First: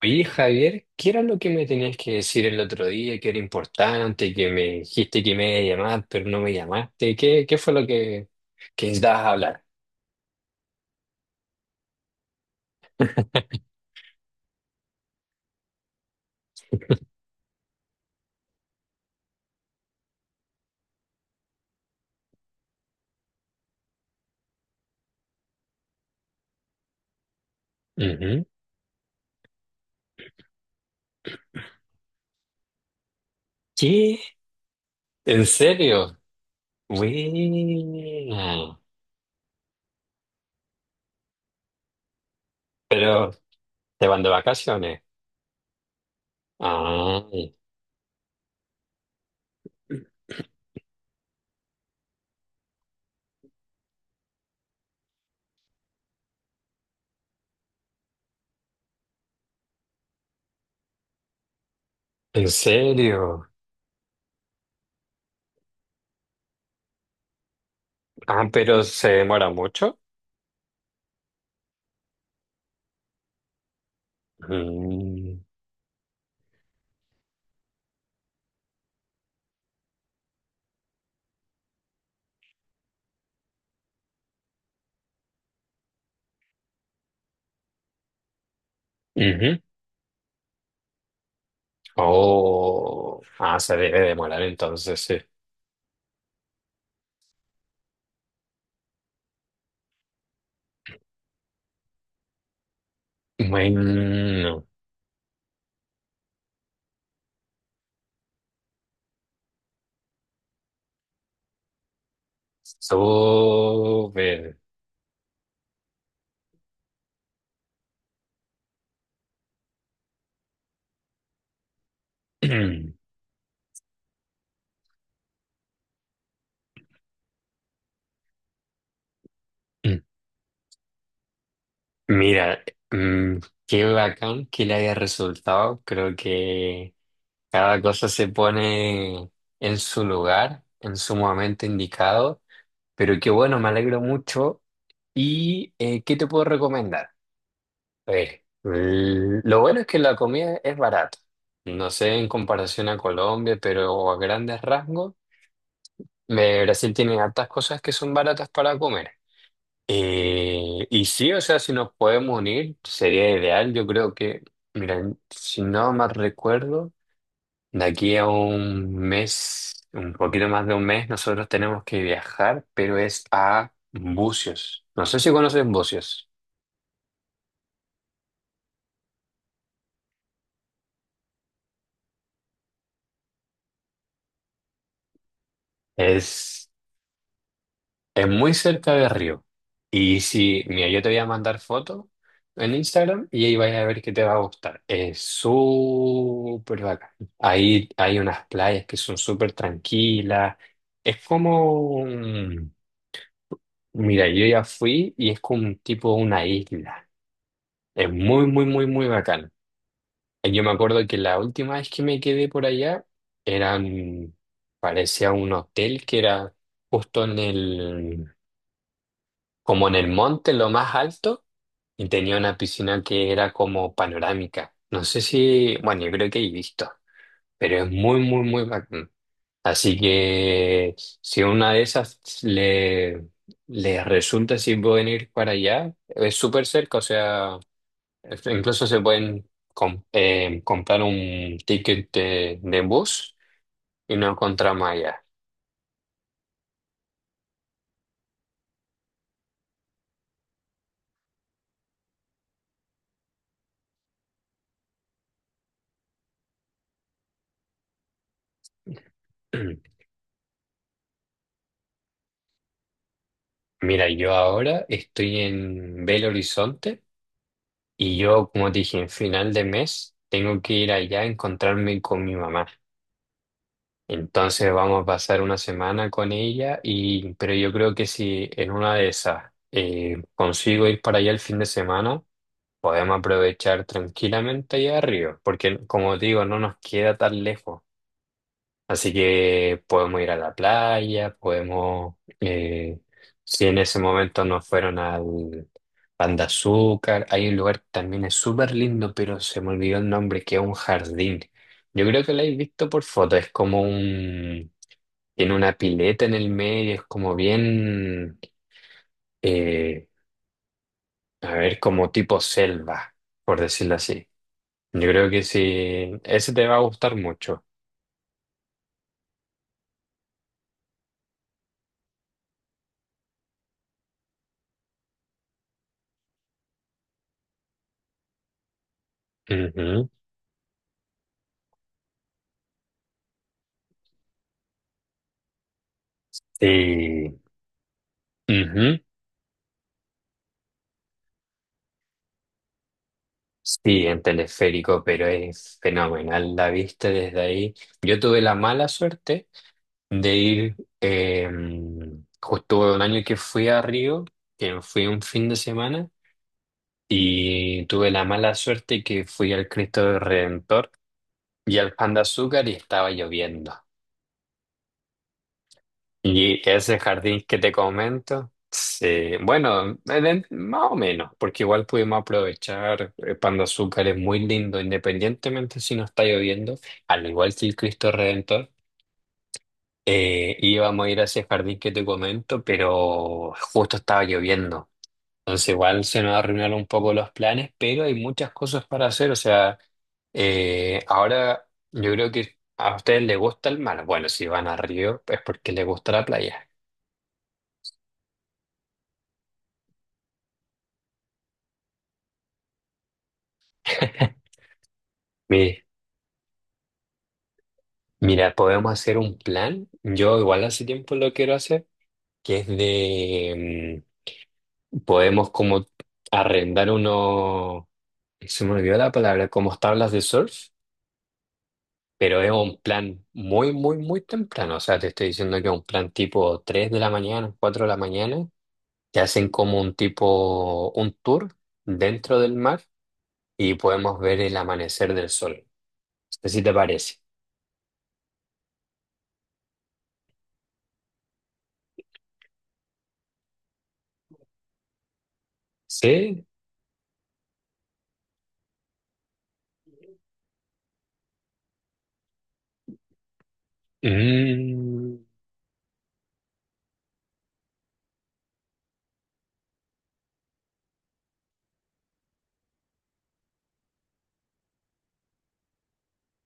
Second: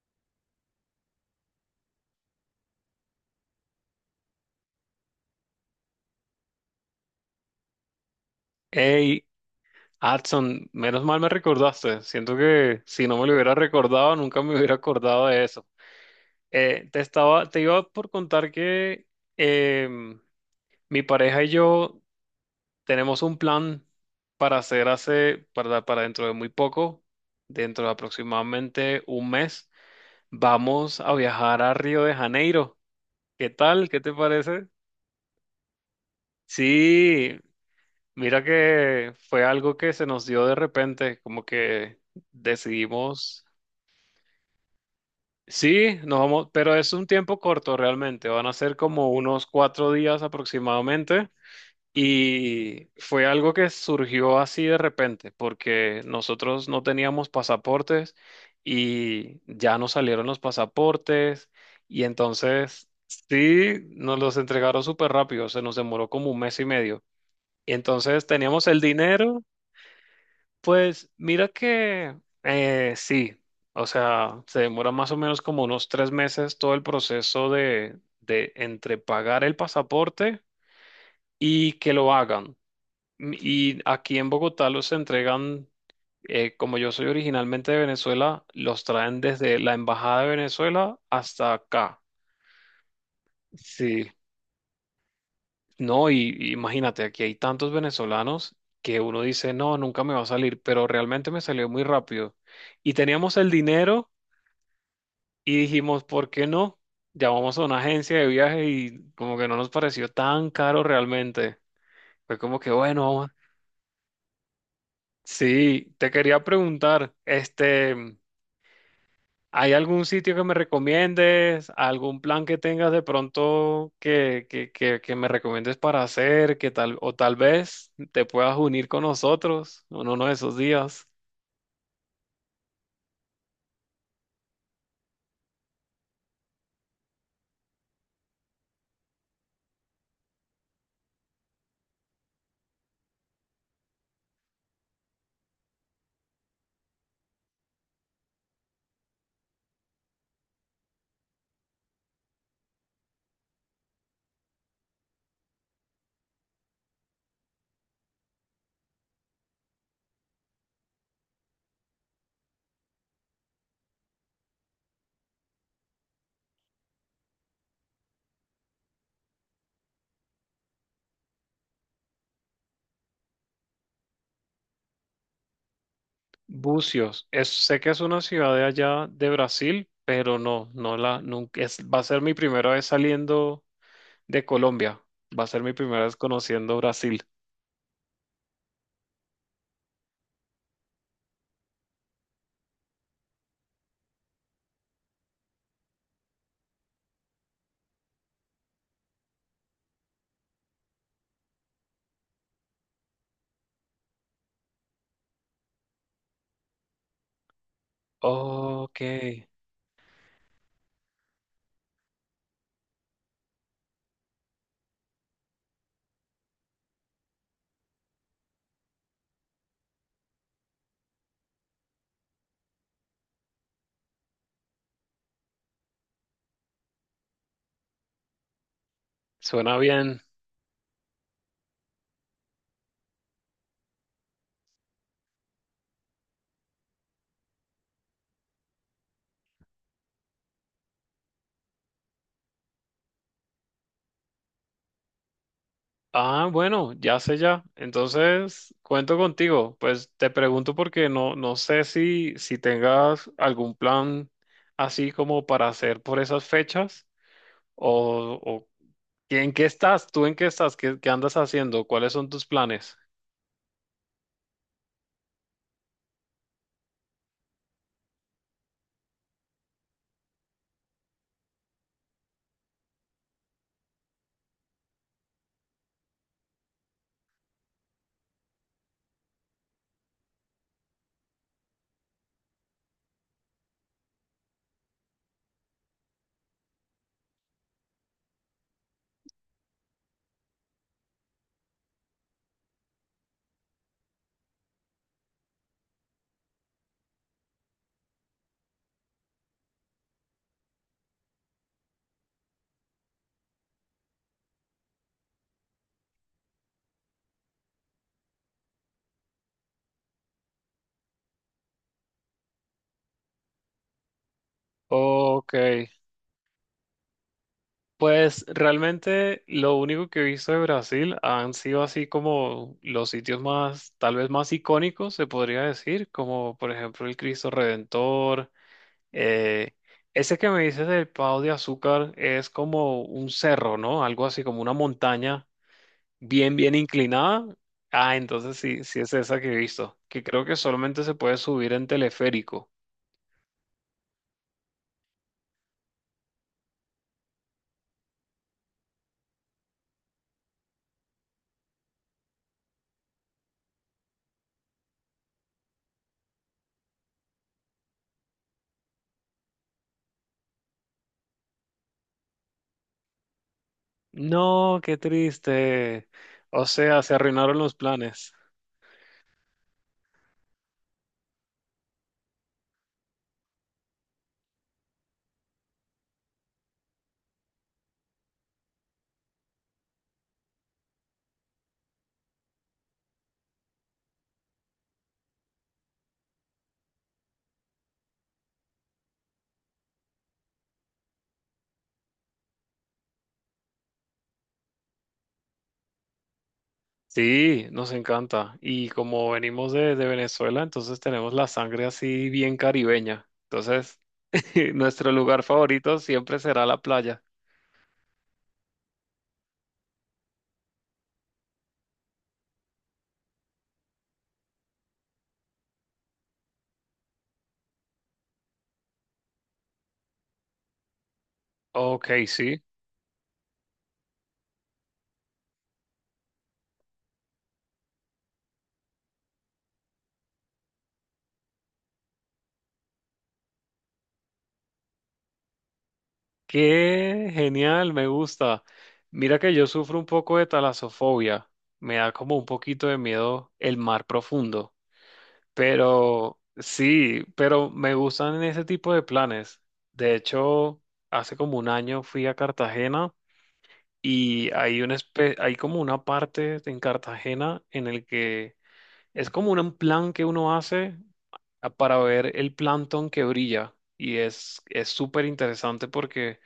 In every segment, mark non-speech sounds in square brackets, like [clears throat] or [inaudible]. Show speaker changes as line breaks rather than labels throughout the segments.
Oye, Javier, ¿qué era lo que me tenías que decir el otro día, que era importante, que me dijiste que me iba a llamar, pero no me llamaste? ¿Qué fue lo que
Hey,
necesitabas hablar?
Adson, menos mal me recordaste. Siento que si no me lo hubiera
[laughs]
recordado, nunca me hubiera acordado de eso. Te iba por contar que em, mi pareja y yo tenemos un plan para hacer hace, para dentro de muy poco, dentro de
Ujú.
aproximadamente un mes, vamos a viajar a Río de Janeiro. ¿Qué tal? ¿Qué te
¿Qué?
parece?
¿En serio?
Sí, mira
Buena.
que fue algo que se nos dio de repente, como que
Pero,
decidimos,
¿te van de vacaciones?
sí, nos vamos, pero es un tiempo
Ay,
corto realmente, van a ser como unos 4 días aproximadamente, y fue algo que surgió así de repente, porque nosotros no teníamos pasaportes y ya nos salieron los pasaportes y
¿en
entonces
serio?
sí, nos los entregaron súper rápido, se nos demoró como un mes y medio. Y entonces
Ah,
teníamos el
pero ¿se
dinero.
demora mucho?
Pues mira que sí, o sea, se demora más o
Mm,
menos como unos 3 meses todo el proceso de, entre pagar el pasaporte y que lo hagan. Y aquí en Bogotá los entregan, como yo soy originalmente de Venezuela, los traen
ujú.
desde la Embajada de Venezuela hasta acá.
Oh, ah, se debe
Sí,
demorar entonces, sí.
no, y imagínate, aquí hay tantos venezolanos que uno dice, no, nunca me va a salir, pero realmente me salió muy rápido. Y teníamos el dinero.
Bueno.
Y dijimos, ¿por qué no? Llamamos a una agencia de viaje y como que no nos pareció tan caro realmente. Fue como que, bueno, vamos.
Sobre.
Sí, te quería preguntar, este, ¿hay algún sitio que me recomiendes? ¿Algún plan que tengas de
[clears throat]
pronto que me recomiendes para hacer? Que tal, o tal vez te puedas unir con nosotros en uno de esos días.
Mira, mm, qué bacán que le haya resultado. Creo que cada cosa se pone en su lugar, en su momento indicado. Pero qué bueno, me alegro mucho. ¿Y qué te puedo recomendar? A ver, lo bueno es que la comida es barata. No sé en comparación a Colombia, pero a grandes rasgos, Brasil tiene hartas cosas que son baratas para comer. Y sí, o sea, si nos podemos unir, sería ideal. Yo creo que, mira, si no más recuerdo, de aquí a un mes, un poquito más de un mes, nosotros tenemos que viajar, pero es a Bucios. No sé si conoces Bucios.
Bucios, es, sé que es una ciudad de allá de Brasil, pero no, no la, nunca, es, va a ser mi primera vez saliendo de Colombia. Va a ser mi primera vez
Es
conociendo Brasil.
Es muy cerca de Río. Y si, mira, yo te voy a mandar fotos en Instagram y ahí vais a ver que te va a gustar. Es súper bacán. Ahí hay unas playas que son súper tranquilas. Es como, mira, yo ya fui y es como un tipo una isla. Es muy, muy, muy,
Ok,
muy bacán. Y yo me acuerdo que la última vez que me quedé por allá eran, parecía un hotel que era justo en el como en el monte, en lo más alto, y tenía una piscina que era como panorámica. No sé si, bueno, yo creo que he visto, pero es muy, muy, muy bacán.
suena
Así
bien.
que si una de le resulta si pueden ir para allá, es súper cerca, o sea, incluso se pueden comprar un ticket de bus y no encontramos allá.
Ah, bueno, ya sé ya. Entonces, cuento contigo. Pues te pregunto porque no sé si tengas algún plan así como para hacer por esas fechas o ¿en qué
[clears throat]
estás? ¿Tú en qué estás? ¿Qué andas haciendo? ¿Cuáles son tus planes?
Mira, yo ahora estoy en Belo Horizonte. Y yo, como te dije, en final de mes tengo que ir allá a encontrarme con mi mamá. Entonces vamos a pasar una semana con ella y pero yo creo que si en una de esas consigo ir para allá el fin de semana, podemos aprovechar tranquilamente allá arriba, porque como te digo, no nos queda tan lejos. Así que podemos ir a la playa, podemos, eh, si en ese momento no fueron al Pan de Azúcar, hay un lugar que también es súper lindo, pero se me olvidó el nombre, que es un jardín. Yo creo que lo habéis visto por foto, es como un, tiene una pileta en el medio, es como bien, eh, a ver, como tipo selva, por decirlo así. Yo creo que
Ok,
sí, ese te va a gustar mucho.
pues realmente lo único que he visto de Brasil han sido así como los sitios más, tal vez más icónicos, se podría decir, como por ejemplo el Cristo Redentor. eh,
Ujú.
ese que me dices del Pau de Azúcar es como un cerro, ¿no? Algo así como una montaña bien, bien
Sí.
inclinada. Ah, entonces sí,
Ujú.
sí es esa que he visto, que creo que solamente se puede subir en teleférico.
Sí, en teleférico, pero es fenomenal la vista desde ahí. Yo tuve la mala suerte de ir, eh, justo un año que fui a Río, que fui un fin de semana, y tuve la mala suerte que fui al Cristo del Redentor y al Pan de Azúcar y estaba lloviendo.
No, qué triste.
Y
O
ese
sea, se
jardín
arruinaron
que te
los planes.
comento, sí, bueno, en más o menos, porque igual pudimos aprovechar, Pan de Azúcar es muy lindo, independientemente si no está lloviendo, al igual que el Cristo Redentor, íbamos a ir a ese jardín que te comento, pero justo estaba lloviendo, entonces igual se nos arruinaron un poco los planes, pero hay muchas cosas para hacer, o sea, ahora yo creo que a ustedes les gusta el mar, bueno, si van a Río es porque les gusta la playa.
Sí, nos encanta. Y como venimos de Venezuela, entonces tenemos la sangre así bien caribeña. Entonces,
[laughs]
[laughs] nuestro lugar
Mi-
favorito siempre será la playa.
Mira, podemos hacer un plan. Yo igual hace tiempo lo quiero hacer, que es de, podemos como arrendar uno, se me olvidó la palabra, como tablas de surf,
Ok,
pero es
sí.
un plan muy, muy, muy temprano. O sea, te estoy diciendo que es un plan tipo 3 de la mañana, 4 de la mañana. Te hacen como un tipo, un tour dentro del mar y podemos ver el amanecer del sol. No sé si te parece.
Qué genial, me gusta. Mira que yo sufro un poco de talasofobia. Me da como un poquito de miedo el mar profundo. Pero
Sí.
sí, pero me gustan ese tipo de planes. De hecho, hace como un año fui a Cartagena. Y hay
Mm.
hay como una parte en Cartagena en el que es como un plan que uno hace para ver el plancton que brilla. Y es súper interesante porque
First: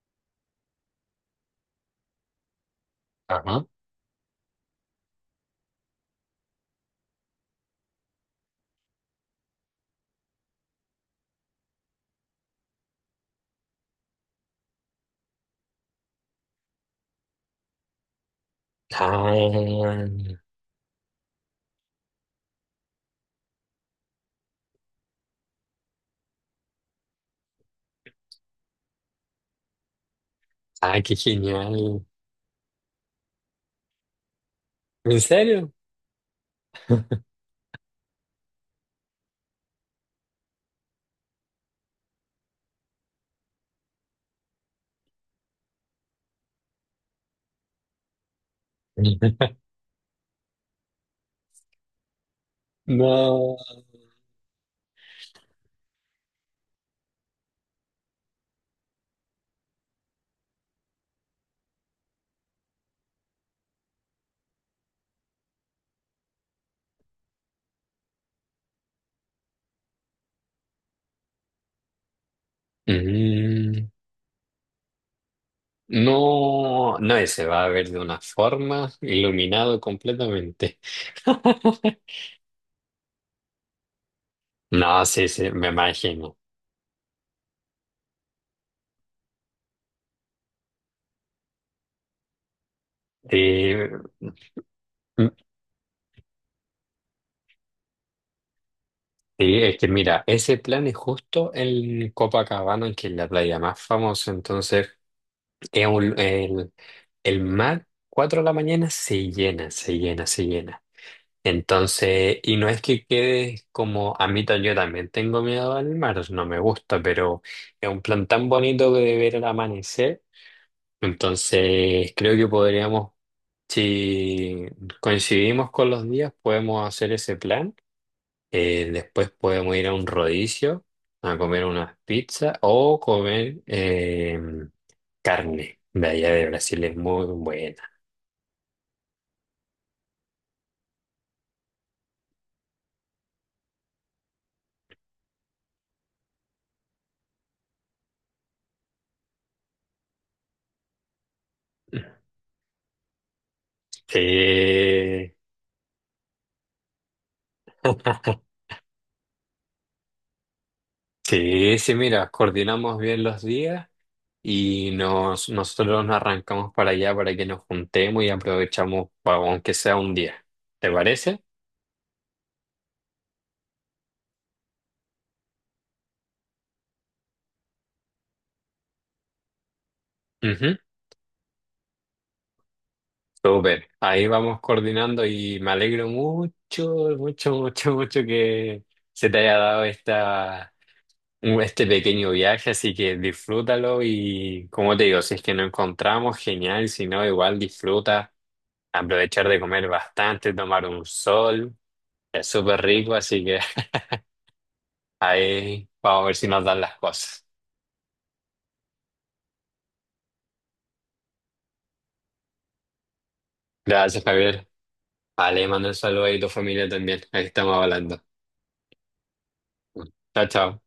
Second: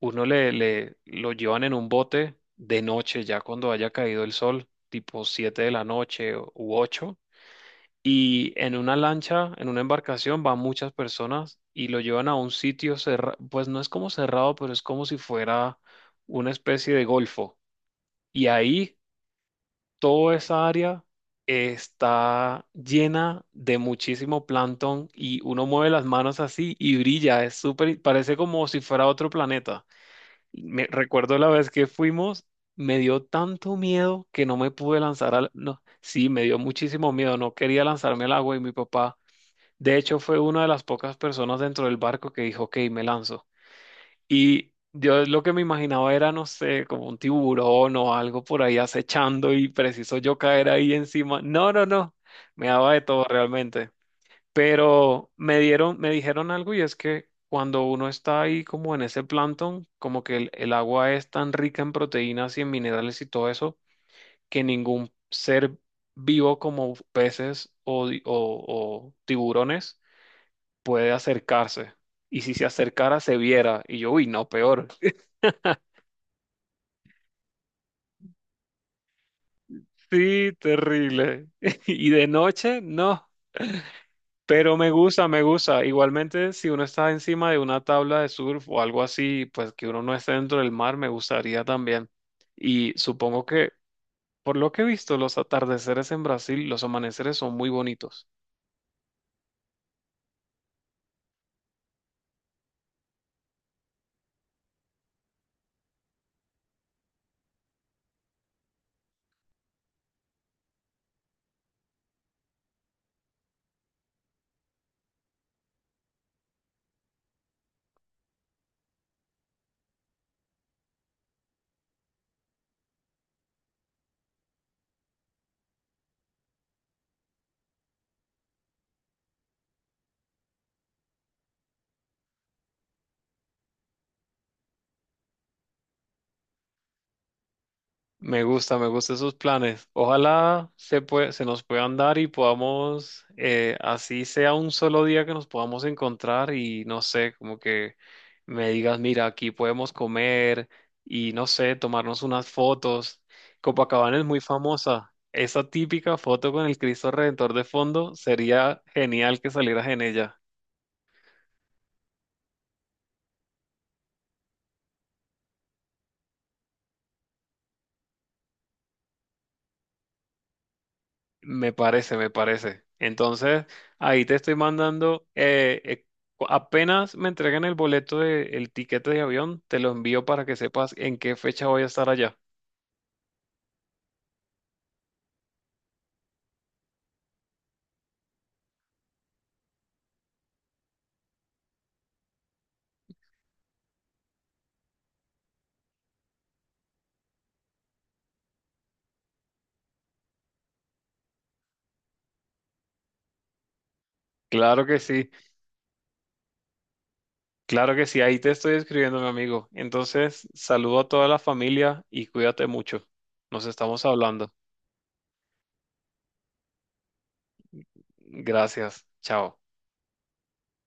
uno le lo llevan en un bote de noche, ya
Ajá.
cuando haya caído el sol, tipo 7 de la noche u 8. Y en una lancha, en una embarcación, van muchas personas y lo llevan a un sitio cerrado, pues no es como cerrado, pero es como si fuera una especie de golfo y ahí
Ah,
toda esa área está llena de muchísimo plancton y uno mueve las manos así y brilla, es súper, parece como si fuera otro planeta. Me
ah, qué
recuerdo la vez que
genial.
fuimos, me dio tanto miedo que no me pude
¿En
lanzar al,
serio?
no, sí, me dio muchísimo miedo, no quería lanzarme al agua y mi papá, de hecho, fue una de las pocas personas dentro del barco que dijo, ok, me lanzo. Y yo lo que me imaginaba era, no sé, como un tiburón o algo por ahí acechando
[laughs]
y preciso yo caer ahí encima. No, no, no. Me daba de todo
No.
realmente. Pero me dijeron algo y es que cuando uno está ahí como en ese plancton, como que el agua es tan rica en proteínas y en minerales y todo eso, que ningún ser vivo como peces o, di- o tiburones puede acercarse. Y si se acercara, se viera.
Mm,
Y yo, uy, no, peor.
no, no, se va a ver de una forma iluminado
Sí,
completamente.
terrible. [laughs]
[laughs]
Y de noche, no. Pero
No,
me gusta,
sí,
me
sí, me
gusta.
imagino.
Igualmente, si uno está encima de una tabla de surf o algo así, pues que uno no esté dentro del mar, me gustaría también. Y supongo que,
Eh,
por lo que he visto,
mm,
los atardeceres en Brasil, los amaneceres son muy bonitos.
sí, es que mira, ese plan es justo en Copacabana, que es la playa más famosa, entonces es el mar, 4 de la mañana, se llena, se llena, se llena. Entonces, y no es que quedes como a mitad, yo también tengo miedo al mar, no me gusta, pero es un plan tan bonito de ver el amanecer. Entonces, creo que podríamos, si coincidimos con los días, podemos hacer ese plan. Después podemos ir a un rodicio a comer unas pizzas o comer carne de allá de Brasil, es muy buena.
Me gusta, me gustan esos planes. Ojalá se nos puedan dar y podamos, así sea un solo día que nos podamos encontrar y no sé, como que me digas, mira, aquí podemos comer y no sé, tomarnos unas fotos. Copacabana es muy famosa.
Sí.
Esa típica foto con el Cristo Redentor de fondo
[laughs]
sería genial que salieras en ella.
Sí, sí, mira, coordinamos bien los días nosotros nos arrancamos para allá para que nos juntemos y aprovechamos, aunque sea un día. ¿Te parece?
Me parece, me parece. Entonces, ahí te estoy mandando, apenas me entreguen el el tiquete de avión, te lo envío para que
Ujú,
sepas en qué fecha voy a estar allá.
súper. Ahí vamos coordinando y me alegro mucho, mucho, mucho, mucho que se te haya dado este pequeño viaje, así que disfrútalo y como te digo, si es que nos encontramos, genial, si no, igual disfruta, aprovechar de comer bastante, tomar un sol. Es súper rico, así que
Claro que sí,
Ahí vamos a ver si nos dan las cosas.
claro que sí, ahí te estoy escribiendo, mi amigo. Entonces, saludo a toda la familia y cuídate mucho. Nos estamos
Gracias,
hablando.
Javier. Vale, mando un saludo ahí a tu familia también. Ahí estamos hablando.
Gracias, chao.
Chao, chao.